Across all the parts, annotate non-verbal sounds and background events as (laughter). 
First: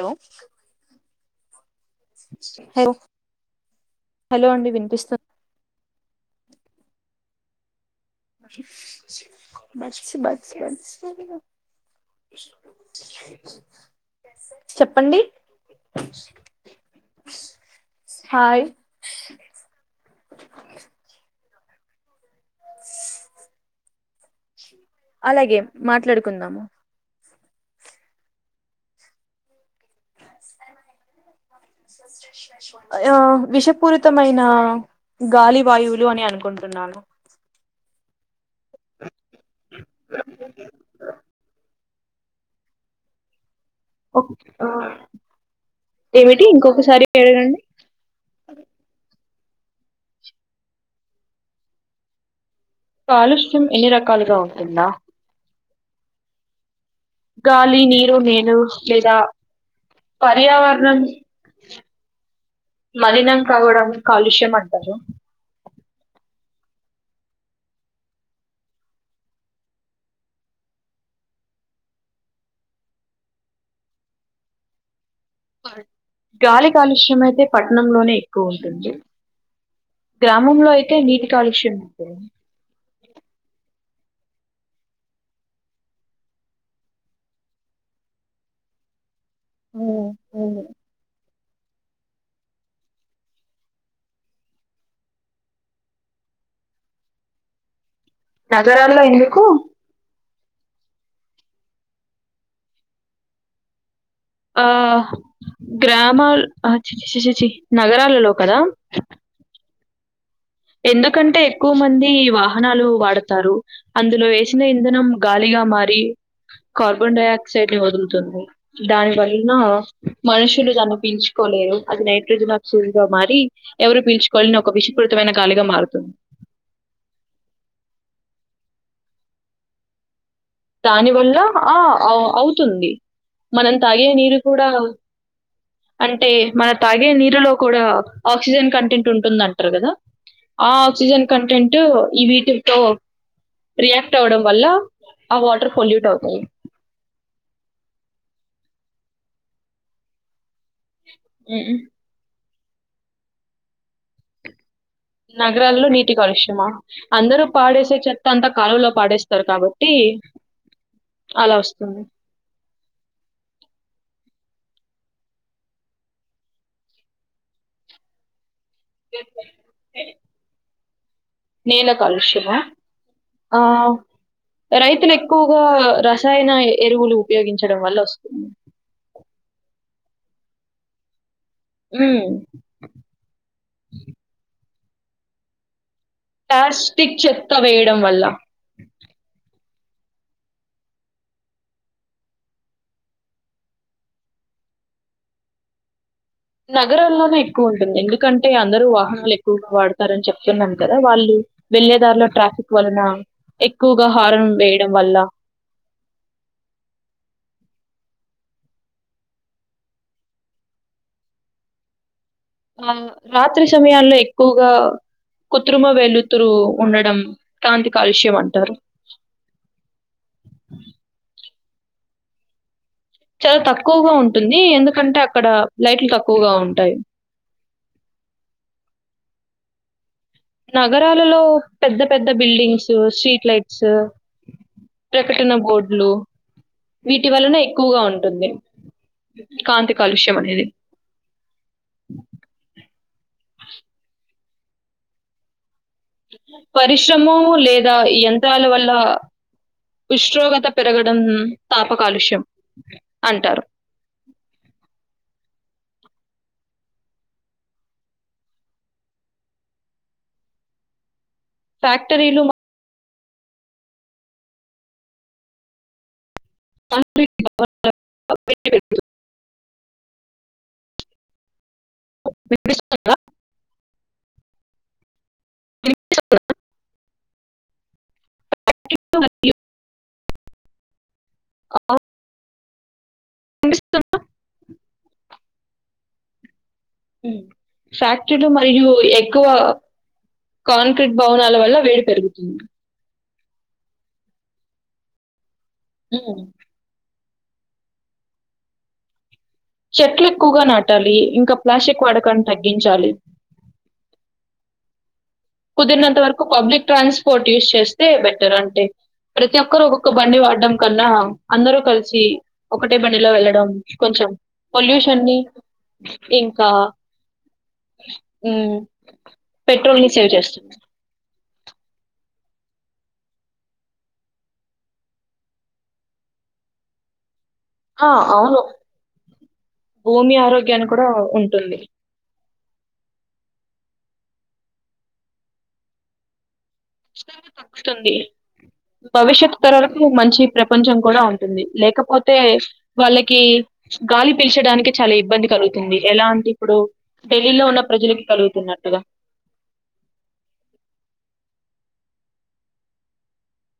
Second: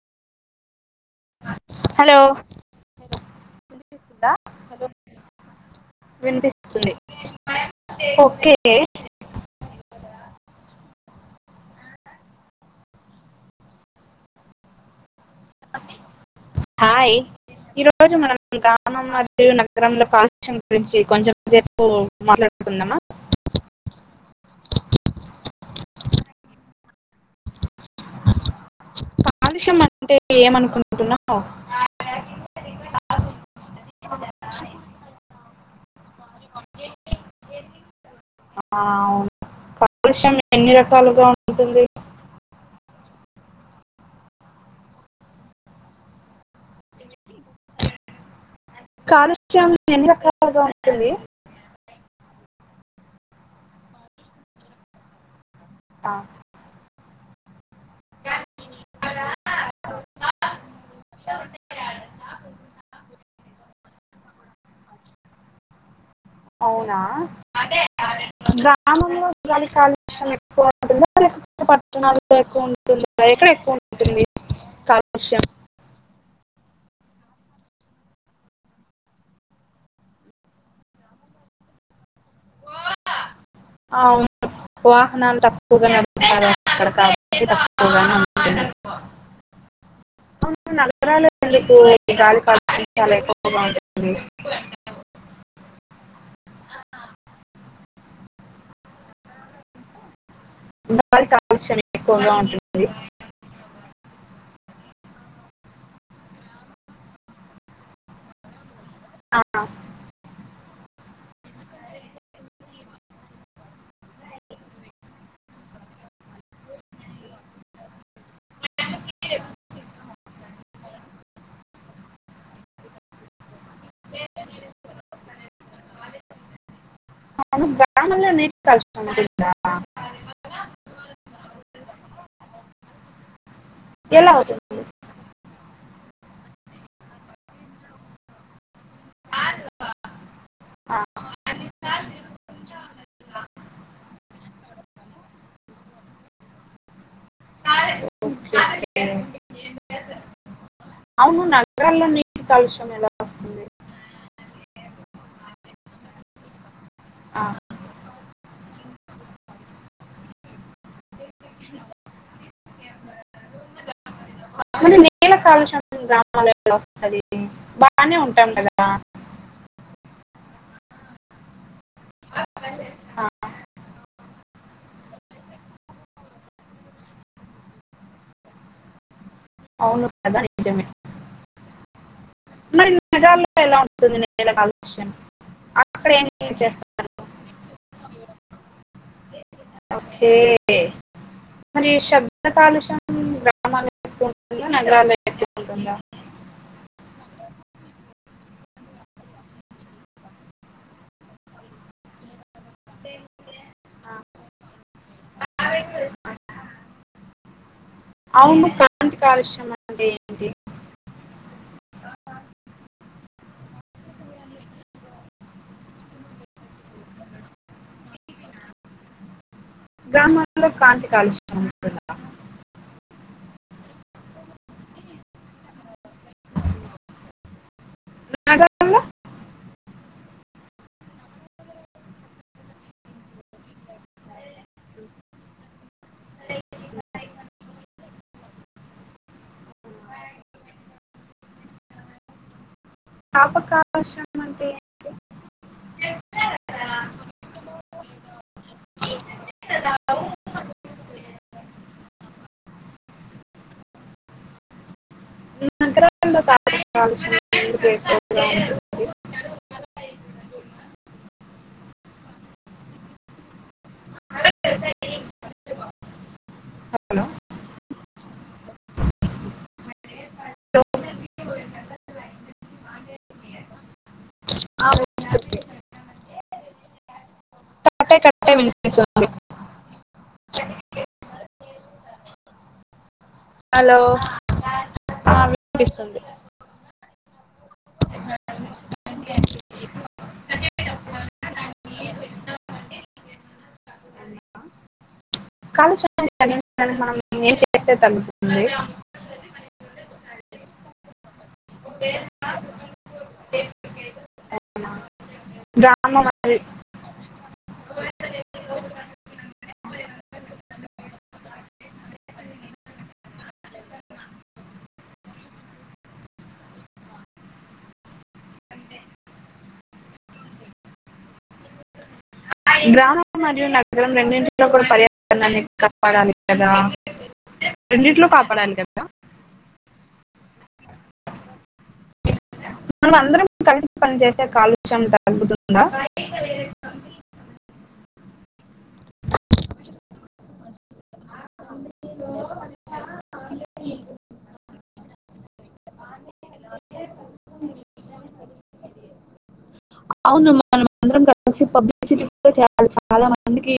Hello hello hello hello అండి వినిపిస్తు వినిపిస్తుంది ఓకే బస్ బస్ బస్ చెప్పండి హాయ్ ఈరోజు మనం హాయ్ గ్రామం మరియు నగరంలో పాఠ్యాంశం గురించి కొంచెం రేపు మాట్లాడుకుందామ అలాగే మాట్లాడుకుందాము కాలుష్యం అంటే ఏమనుకుంటున్నావు ఆ విషపూరితమైన గాలి వాయు అని అనుకుంటున్నాను ఆవు కాలుష్యం ఎన్ని రకాలుగా ఉంటుంది ఏమిటి ఇంకొకసారి అడగండి కాలుష్యం ఎన్ని రకాలుగా ఉంటుంది కాలుష్యం ఎన్ని రకాలుగా ఉంటుందా ఆ గా మ నీరు నేలా లేదా పర్యావరణం మలినం కావడం కాలుష్యం అంటారు అవునా గ్రామంలో కాలుష్యం ఎక్కువ ఉంటుందా లేకపోతే పట్టణాల్లో ఎక్కువ ఉంటుందా ఎక్కువ ఉంటుంది కాలుష్యం గాలి కాలుష్యం అయితే పట్టణంలోనే ఎక్కువ ఉంటుంది గ్రామంలో అయితే నీటి కాలుష్యం ఉంటుంది అవును వాహనాలు తక్కువగా నడుపుతారు అక్కడ కా తక్కువగా ఉ అవును నగరాల గాలి చాలా ఎక్కువ బాగుంటుంది నగరాల్లో ఎందుకు పట్టణాల్లో కాలుష్యం ఎక్కువగా ఉంటుంది ఆ గ్రామాల చి చి చి చి నగరాలలో కదా ఆ ఎందుకంటే ఎక్కువ మంది వాహనాలు వాడతారు అందులో వేసిన ఇంధనం గాలిగా మారి కార్బన్ డైఆక్సైడ్ ని వదులుత దాని వలన మనుషులు దాన్ని పీల్చుకోలేరు అది నైట్రోజన్ ఆక్సిడ్ గా మారి ఎవరు పీల్చుకోవళని స్వచ్ఛమైన గాలిగా మారుతుంది అవును (unintelligible) దాని వల్ల ఆ అ అవుతుంది మనం తాగే ఎలా నీరు కూడా అవుతుంది అంటే మనం తాగే నీరులో కూడా ఆక్సిజన్ కంట కంటెంట్ ఉంటుందంటారు కదా ఆ ఆక్సిజన్ కంటెంట్ ఈ వీటితో రియాక్ట్ అవడం వల్ల ఆ వాటర్ పోల్యూట్ అవుతాయి (unintelligible) అవును ఉమ్. నగరాల్లోని కాలుష్యం ఎలా వస్తుంది నగరల్లో నీటి కాలుష్యమా ఆ, అందరు పాడేస చె తంత కాలంలో పాడేస్తారు కాబట్టి అలా వస్తుంది నేల కాలుష్యం గ్రామల్లో వంది బాగానే ఉంటాం కదా ఎ నేల కాలుష్యమా ఆ రై ఇక్కను ఎక్కువగా రసాయన ఎరువులు ఉపయోగించడం వల్ల వస్తుంది అవును ప్రధా నిజమే ఉమ్, మ మెగా ఎలా ఉ అష ప్లాస్టిక్ చెక్క వేయడం వల్ల ఓకే మరి శబ్ద కాలుషం గ్రామాల ఎ ఉంటుందా నగరాల్లో ఎక్ ఉంటుందా నగరాల్లోనే ఎక్కువ ఉంటుంది ఎందుకంటే అందరుూ వాహనాలు ఎక్కువగా వాడతారని చెప్తున్నాం కదా వాళ్ళు వెళ్ళేదారిలో ట్రాఫిక్ వలన ఎక్కువగా ఆ, హారం వేయడం వల్ల అవును కంత కాలుష్యమ అంటే ఏంటి ఆ రాత్రి సమయాల్లో ఎక్కువగా కుత్రిమ వెల్లుతురు ఉండడం కాంతి కాలుష్యం అంటారు గ్రామలో కారాంత కాలుష చాలా తక్కువగా ఉంటుంది ఎందుకంటే అక్కడ లైట్లు తక్కువగా ఉంటాయి అ నగరాలలో పెద్ద పెద్ద బిల్డింగ్స్ స్ట్రీట్ లైట్స్ ప్రకటన బోర్డులు వీటి వలనే ఎక్కువగా ఉంటుంది కాంతి కాలుష్యం అనేది పాపకావశం అంటే ఏ పరిశ్రమ లేదా ఎంత ల వల్ల ఉష్ణోగ్రత పెరగడం స్థాప కాలుష్యం అంటారు (inaudible) త ఫక్టరీలో స (inaudible) పె (inaudible) మీ (inaudible) ఆ (inaudible) క విపి వినిపిస్తుందా? మరియు ఆ హలో ఏస్తు ఆ వినిపిస్తుంది ఫ్యాక్టరీలు మరియు ఎక్కువ కాంక్రీట్ భవనాల వల్ల వేడి పెరుగుతుంది కాల ఏం చేస్తే తగ్గుతుంది చెట్లు ఎక్కువగా నాటాలి ఇంకా ప్లాస్టిక్ వాడకాన్ని తగ్గించాలి కుదిరినంత గ్రామం వరకు మరియు పబ్లిక్ ట్రాన్స్పోర్ట్ యూస్ చేస్తే బెటర్ అంటే ప్ర ప్రతి ఒక్కరు ఒక్కొక్క బండి వాడడం కన్నా అందరూ కలిసి ఒకటే బండిలో వెళ్ళడం కొంచెం పొల్యూషన్ని ఇంకా ఊ పెట్రోల్ ని సేవ్ చేస్తున గ్రామం మరియు నగరం రెండింటిలో కూడా పర్యావరణాన్ని కాపాడాలి కదా ఆ రెండిట్లో అవును కాపాడాలి కదా భూమి ఆ ఆరోగ్యాన్ని కూడా ఉంటుంది మనం అందరం కలిసి పని చేసే కాలుష్యం తగ్గుతుందా తగ్గుతుంది కొంచం కూడా ఉంటుంది లేకపోతే వాళ్ళకి గాలి పిల్చడానికి చాలి ఇ ఇబ్బంది కలుగుతుంది ఎలా అంటే ఇప్పుడు ఢిల్లీలో ఉన్న ప్రజలకి కలుగుతున్నట్టుగా అవును మన అందరం కలిసి పబ్లిసిటీ కూడా చేయాలి చాలా మందికి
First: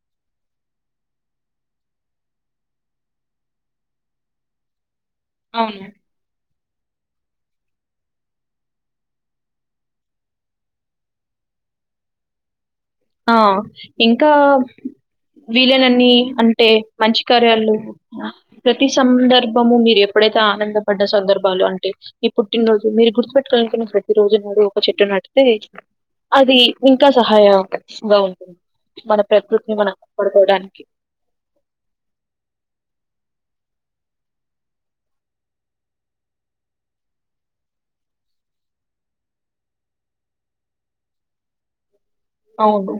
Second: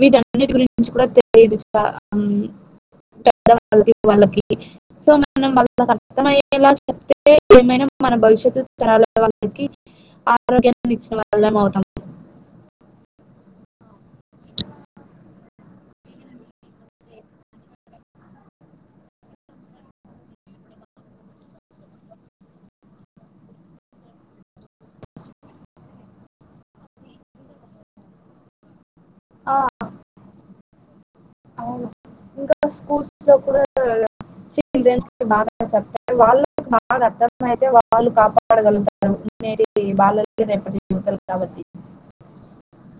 వీటన్నిటి గురించి కూడా తెలియదు చ ఊ చెప్దాం వాళ్లకి వాళ్ళకి సో మనం అవును వాళ్ళకి అర్థం అయ్యేలా చే చెప్తే ఏమైనా మన భవిష్యత్తు తరాల వాళకి ఆరోగ్యన్ని ఇచ్చినవాళ్ళం అవుతాం ఆ ఇంకా వీలనన్ని అంటే మంచి కార్యాలు ప్రతి సందర్భము మీరు ఎప్పుడైతే ఆనంద పడ్డ సందర్భాలు అంటే ఈ పుట్టినరోజు మీరు గుర్తుపెట్టుకోనుకున్న ప్రతి రోజు నాడు ఒక చెట్టు నటితే అది ఇంకా సహాయం షుగ ఉంటుంది మన ఆ, ప్రకృతిని మనం కాపాడుకోవడానికి అవును ఇంకా స్కూల్స్ లో కూడా చిల్డ్రన్ బాగా చెప్పారు వాళ్ళ బాగా అర్థం అయితే వాళ్ళు కాపాడగలుగుతారు నేటి బాలలే రేపటి యువతలు కాబట్టి అవును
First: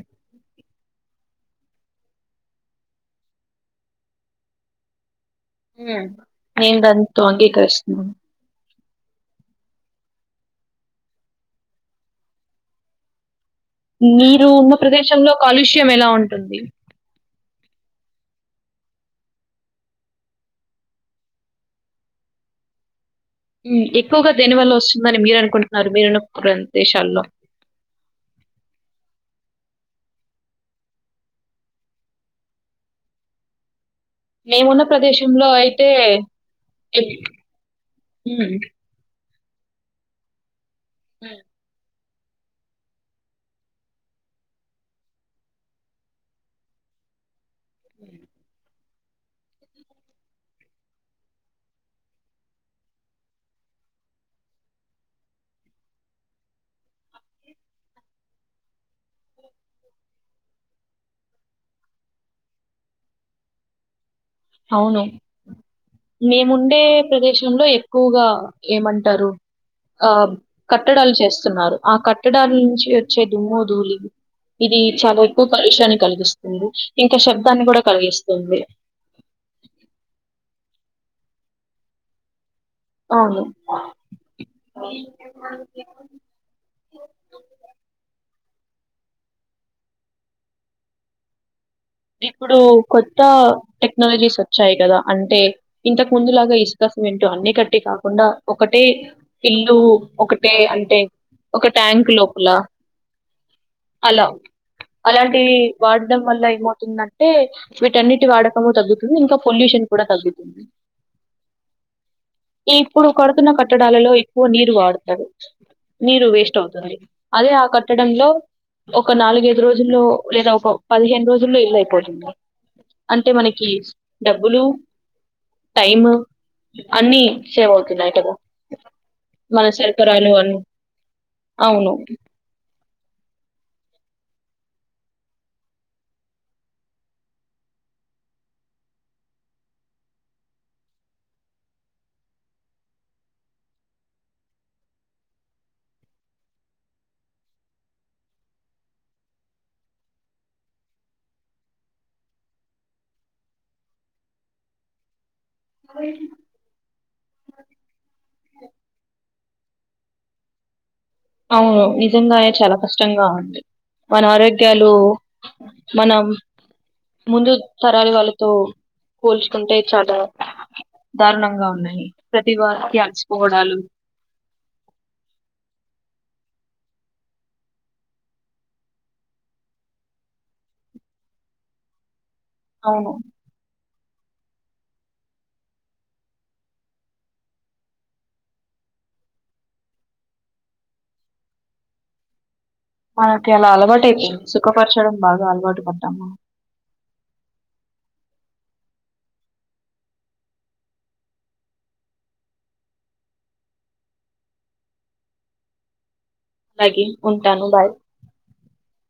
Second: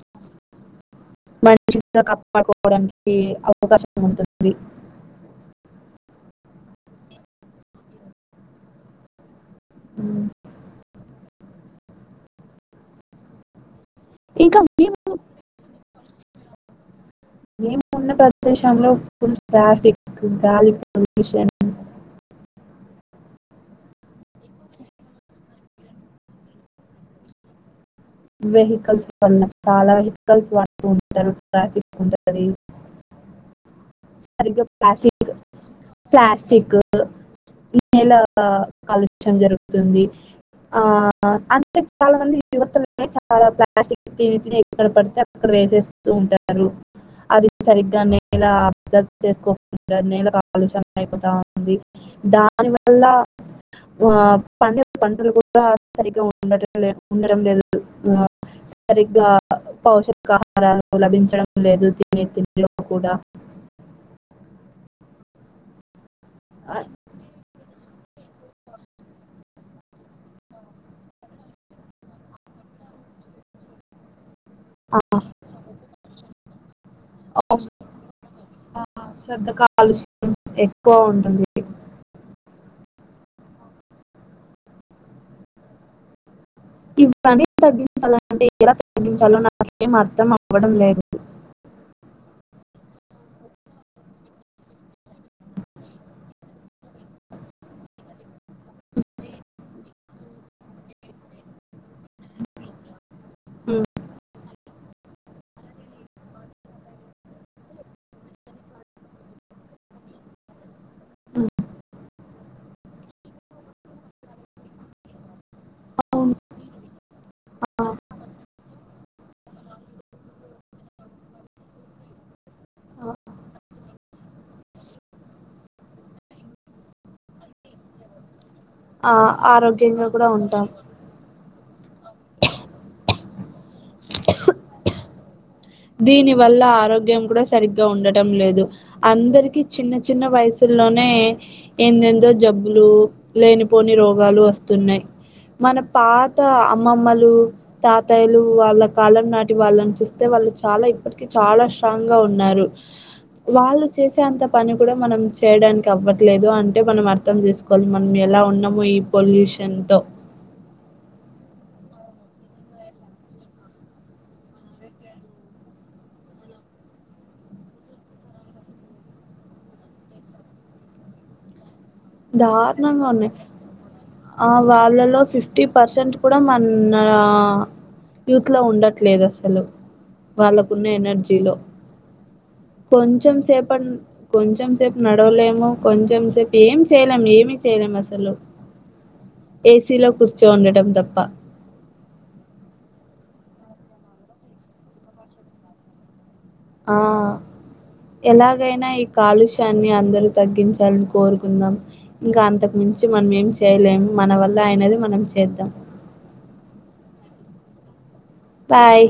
మంచిగ కాపాడుకోవడానికి కీ అవకాశం ఉంటుంది నేన్ దాంతో అంగీకరిస్తున్న ఊ మీరు ఇంకా ఉన్న మేము ప్రదేశంలో కాలుష్యం ఎలా ఉంటుంది మేం ఉన్న ప్రదేశంలో ఫుల్ ట్రాఫిక్ గాలి పొల్యూషన్ ఎక్కువగా దేని వల్ల వస్తుందని మీరు అనుకుంటున్నారు మీరున్న ప్రదేశాల్లో వెహికల్స్ వల చాలా వెహికల్స్ వాడుతూ ఉంటారు ట్రాఫిక్ ఉంటది సరిగా మేమున్న ప్లాస్టిక్ ప్రదేశంలో అయితే ప్లాస్టికు ఎప్ ఎలా హ్మ్. కలు చం జరుగుతుంది ఆ చాలామంది యువతలె నే చాలా ప్లాస్టిక్ని ఎక్కడ పడితే అక్కడ వేసేస్తూ ఉంటారు అది సరిగ్గ నేల గద్ చేసుకో నేలకు ఆలోచన అయిపోతా ఉంది దాని వల్ల ఆ పండే పంటలు కూడా సరిగా ఉండట లే ఉండట లేదు సరిగా పౌషకాహారాలు లభించడం లేదు తినే తిండిలో కూడా అవును ఆ, మేముండే ప్రదేశంలో ఎక్కువగా ఏమంటారు ఆ కట్టడాలు చేస్తున్నారు ఆ కట్టడాల నుంచి వచ్చే దుమ్ము ధూలి ఇది ఆ, చాలా ఎక్కువ కాలుష్యాన్ని కలిగిస్తుంది ఇంకా శబ్దాన్ని కూడా కలిగిస్తుంది ఆ, శబ్ద కాలుష్యం ఎక్కువ ఉంటుంది అవును ఇవన్నీ తగ్గించాలంటే ఎలా తగ్గించాలో నాకేం అర్థం అవడం లేదు ఇప్పుడు కొత్త టెక్నాలజీస్ వచ్చాయి కదా అంటే ఇంతకు ముందులాగా ఇసుక సిమెంటట్ అన్ని కట్టి కాకుండా ఒకటే ఇల్లు ఒకటే అంటే ఒక ట్యాంక్ లోపల ఉమ్, హలో అలాంటివి వాడడం వల్ల ఏమవ్ దంటే వీటన్నిటి వాడకము తగ్గుతుంది ఇంకా పొల్యూషన్ కూడా తగ్గుతుంది ఉ ఈ ఇప్పుడు కడుతున్న కట్టడాలలో ఎక్కువ నీరు వాడతాడు నీరు వేస్ట్ అవుతుంది అదే ఆ కట్టడంలో ఒక నాలుగైదు రోజుల్లో లేదా ఒక పదిహేను రోజులు జులో ఇల్లు అయిపోతుంది అంటే మనకి డబ్బులు టైమ్ అన్ని సేవ్ అవుతున్నాయి కదా ఆ, మన ఆరోగ్యంగా కూడా శరికరాలు అన్ని ఉంటాం అవును దీని వల్ల ఆరోగ్యం కూడా సరిగ్గా ఉండటం లేదు అందరికి చిన్న చిన్న వయసుల్లోనే ఎందెందో జబ్బులు లేనిపోని రోగాలు వస్తున్నాయి మన పాత అమ్మమ్మలు తాతాయ్యలు వాళ్ళ కాలం నాటి వాళ్ళని చూస్తే వాళ్ళు చాలా ఇప్పటికి చాలా స్ట్రాంగ్ గా ఉన్నారు వాళ్ళు చేసేంత పని కూడా మనం చేయడానికి అవ్వట్లేదు అంటే మనం అర్థం చేసుకోవాలి మనం ఎలా ఉన్నామో ఈ పొల్యూషన్ ఎంతో అవును నిజంగానే చాలా కష్టంగా ఉంది మన ఆరోగ్యాలు మన ముందు తరాలు వాళ్ళతో పోల్చుకుంటే చాలా దారుణంగా ఉన్నాయి ప్రతి వారికి దారుణంగా ఉన్నాయి అలసిపోవడాలు ఆ వాళ్ళలో ఫిఫ్టీ పర్సెంట్ కూడా మన యూత్లో ఉండట్లేదు అసలు వాళ్ళకున్న ఎనర్జీలో అవును కొంచం సేప కొంచెం సేపు నడవలేము కొంచెం సేపు ఏం చేయలేం ఏమి చేయలేం అసలు ఏసీలో కూర్చో ఉండటం తప్ప మనకి అలా అలవాటు అవుంది సుఖపరచడం బాగా అలవాటు పడ్డామా ఆ ఎలాగైనా ఈ కాలుష్యాన్ని అందరూ తగ్గించాలని కోరుకుందాం ఇంకా అంతకు మించి మనం ఏం చేయలేము మన వల్ల అయినది మనం చేద్దాం లాగీ ఉంటాను బాయ్ బాయ్